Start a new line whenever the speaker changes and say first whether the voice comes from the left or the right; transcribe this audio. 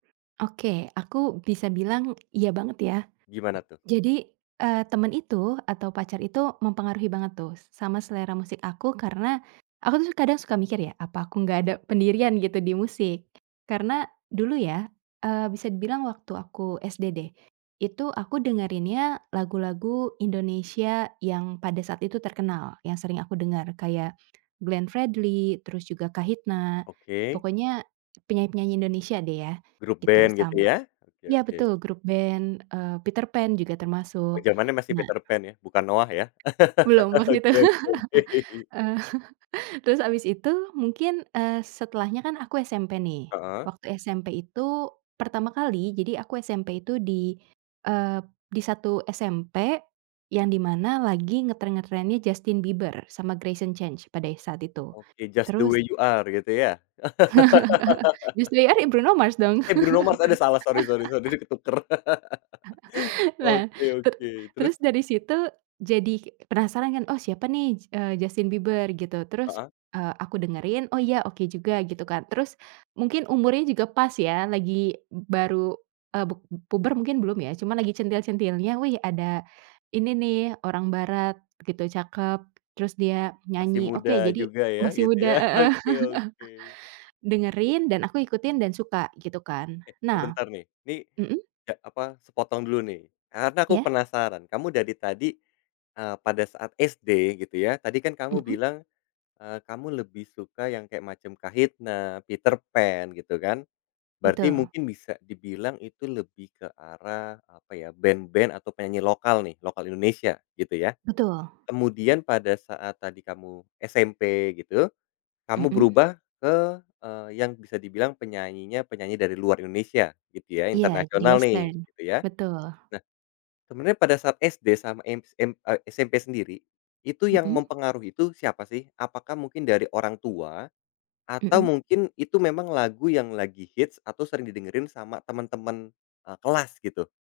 right: Oke, aku bisa bilang iya banget ya.
left: Gimana tuh?
right: Jadi, eee, temen itu atau pacar itu mempengaruhi banget tuh sama selera musik aku karena aku tuh kadang suka mikir ya, "Apa aku nggak ada pendirian gitu di musik?" Karena dulu ya, eee, bisa dibilang waktu aku SD deh, itu aku dengerinnya lagu-lagu Indonesia yang pada saat itu terkenal, yang sering aku dengar kayak Glenn Fredly, terus juga Kahitna,
left: Oke.
right: pokoknya penyanyi-penyanyi Indonesia deh ya,
left: Grup
right: gitu.
left: ben, gitu
right: Sam
left: ya. Oke
right: Ya
left: oke.
right: betul, grup ben, eee, Peterpan juga
left: Oh,
right: termasuk.
left: zamannya masih
right: Nah
left: Peterpan ya, bukan Noah ya.
right: Belum waktu itu.
left: Oke, oke, oke.
right: Terus habis itu mungkin, eee, setelahnya kan aku SMP nih,
left: Heeh.
right: waktu SMP itu pertama kali, jadi aku SMP itu di, eee, di satu SMP yang di mana lagi ngetren-ngetrennya Justin Bieber sama Greyson Chance pada e saat itu.
left: Oke. Just the
right: Terus
left: Way You Are, gitu ya?
right: Just the Way You Are ya Bruno Mars, dong.
left: Eh, Bruno Mars. Ada, salah. Sori, sori, sori, jadi ketukar.
right: Nah,
left: Oke,
right: teru
left: oke. Terus?
right: terus dari situ jadi penasaran kan, "Oh, siapa nih, s eee, Justin Bieber?" Gitu. Terus,
left: Heeh.
right: eee, aku dengerin, "Oh, ya oke juga." Gitu kan. Terus mungkin umurnya juga pas ya, lagi baru e pub puber mungkin belum ya, cuma lagi centil-centilnya, "Wih, ada ini nih orang barat gitu, cakep, terus dia
left: Masih
right: nyanyi. Oke,
left: muda
right: jadi"
left: juga ya,
right: Masih
left: gitu
right: muda,
left: ya.
right: heeh.
left: Oke, oke.
right: Dengerin, dan aku ikutin dan suka, gitu kan.
left: Eh,
right: Nah
left: sebentar nih. Ini
right: Mhm?
left: e apa? Sepotong dulu nih, karena aku
right: Ya.
left: penasaran. Kamu dari tadi, eee, pada saat SD gitu ya, tadi kan kamu
right: Mhm.
left: bilang, eee, kamu lebih suka yang kayak macam Kahitna, Peterpan, gitu kan. Berarti
right: Betul.
left: mungkin bisa dibilang itu lebih ke arah, apa ya, ben-ben atau penyanyi lokal nih, lokal Indonesia, gitu ya.
right: Betul.
left: Kemudian pada saat tadi kamu SMP gitu, kamu
right: Mhm.
left: berubah ke, eee, yang bisa dibilang penyanyinya penyanyi dari luar Indonesia, gitu ya,
right: Iya, di
left: internasional nih,
right: western.
left: gitu ya.
right: Betul.
left: Nah, sebenarnya pada saat SD sama MSA SMP sendiri, itu yang
right: Mhm.
left: mempengaruhi itu siapa sih? Apakah mungkin dari orang tua, atau
right: Mhm.
left: mungkin itu memang lagu yang lagi hit atau sering didengerin sama temen-temen, eee, kelas gitu?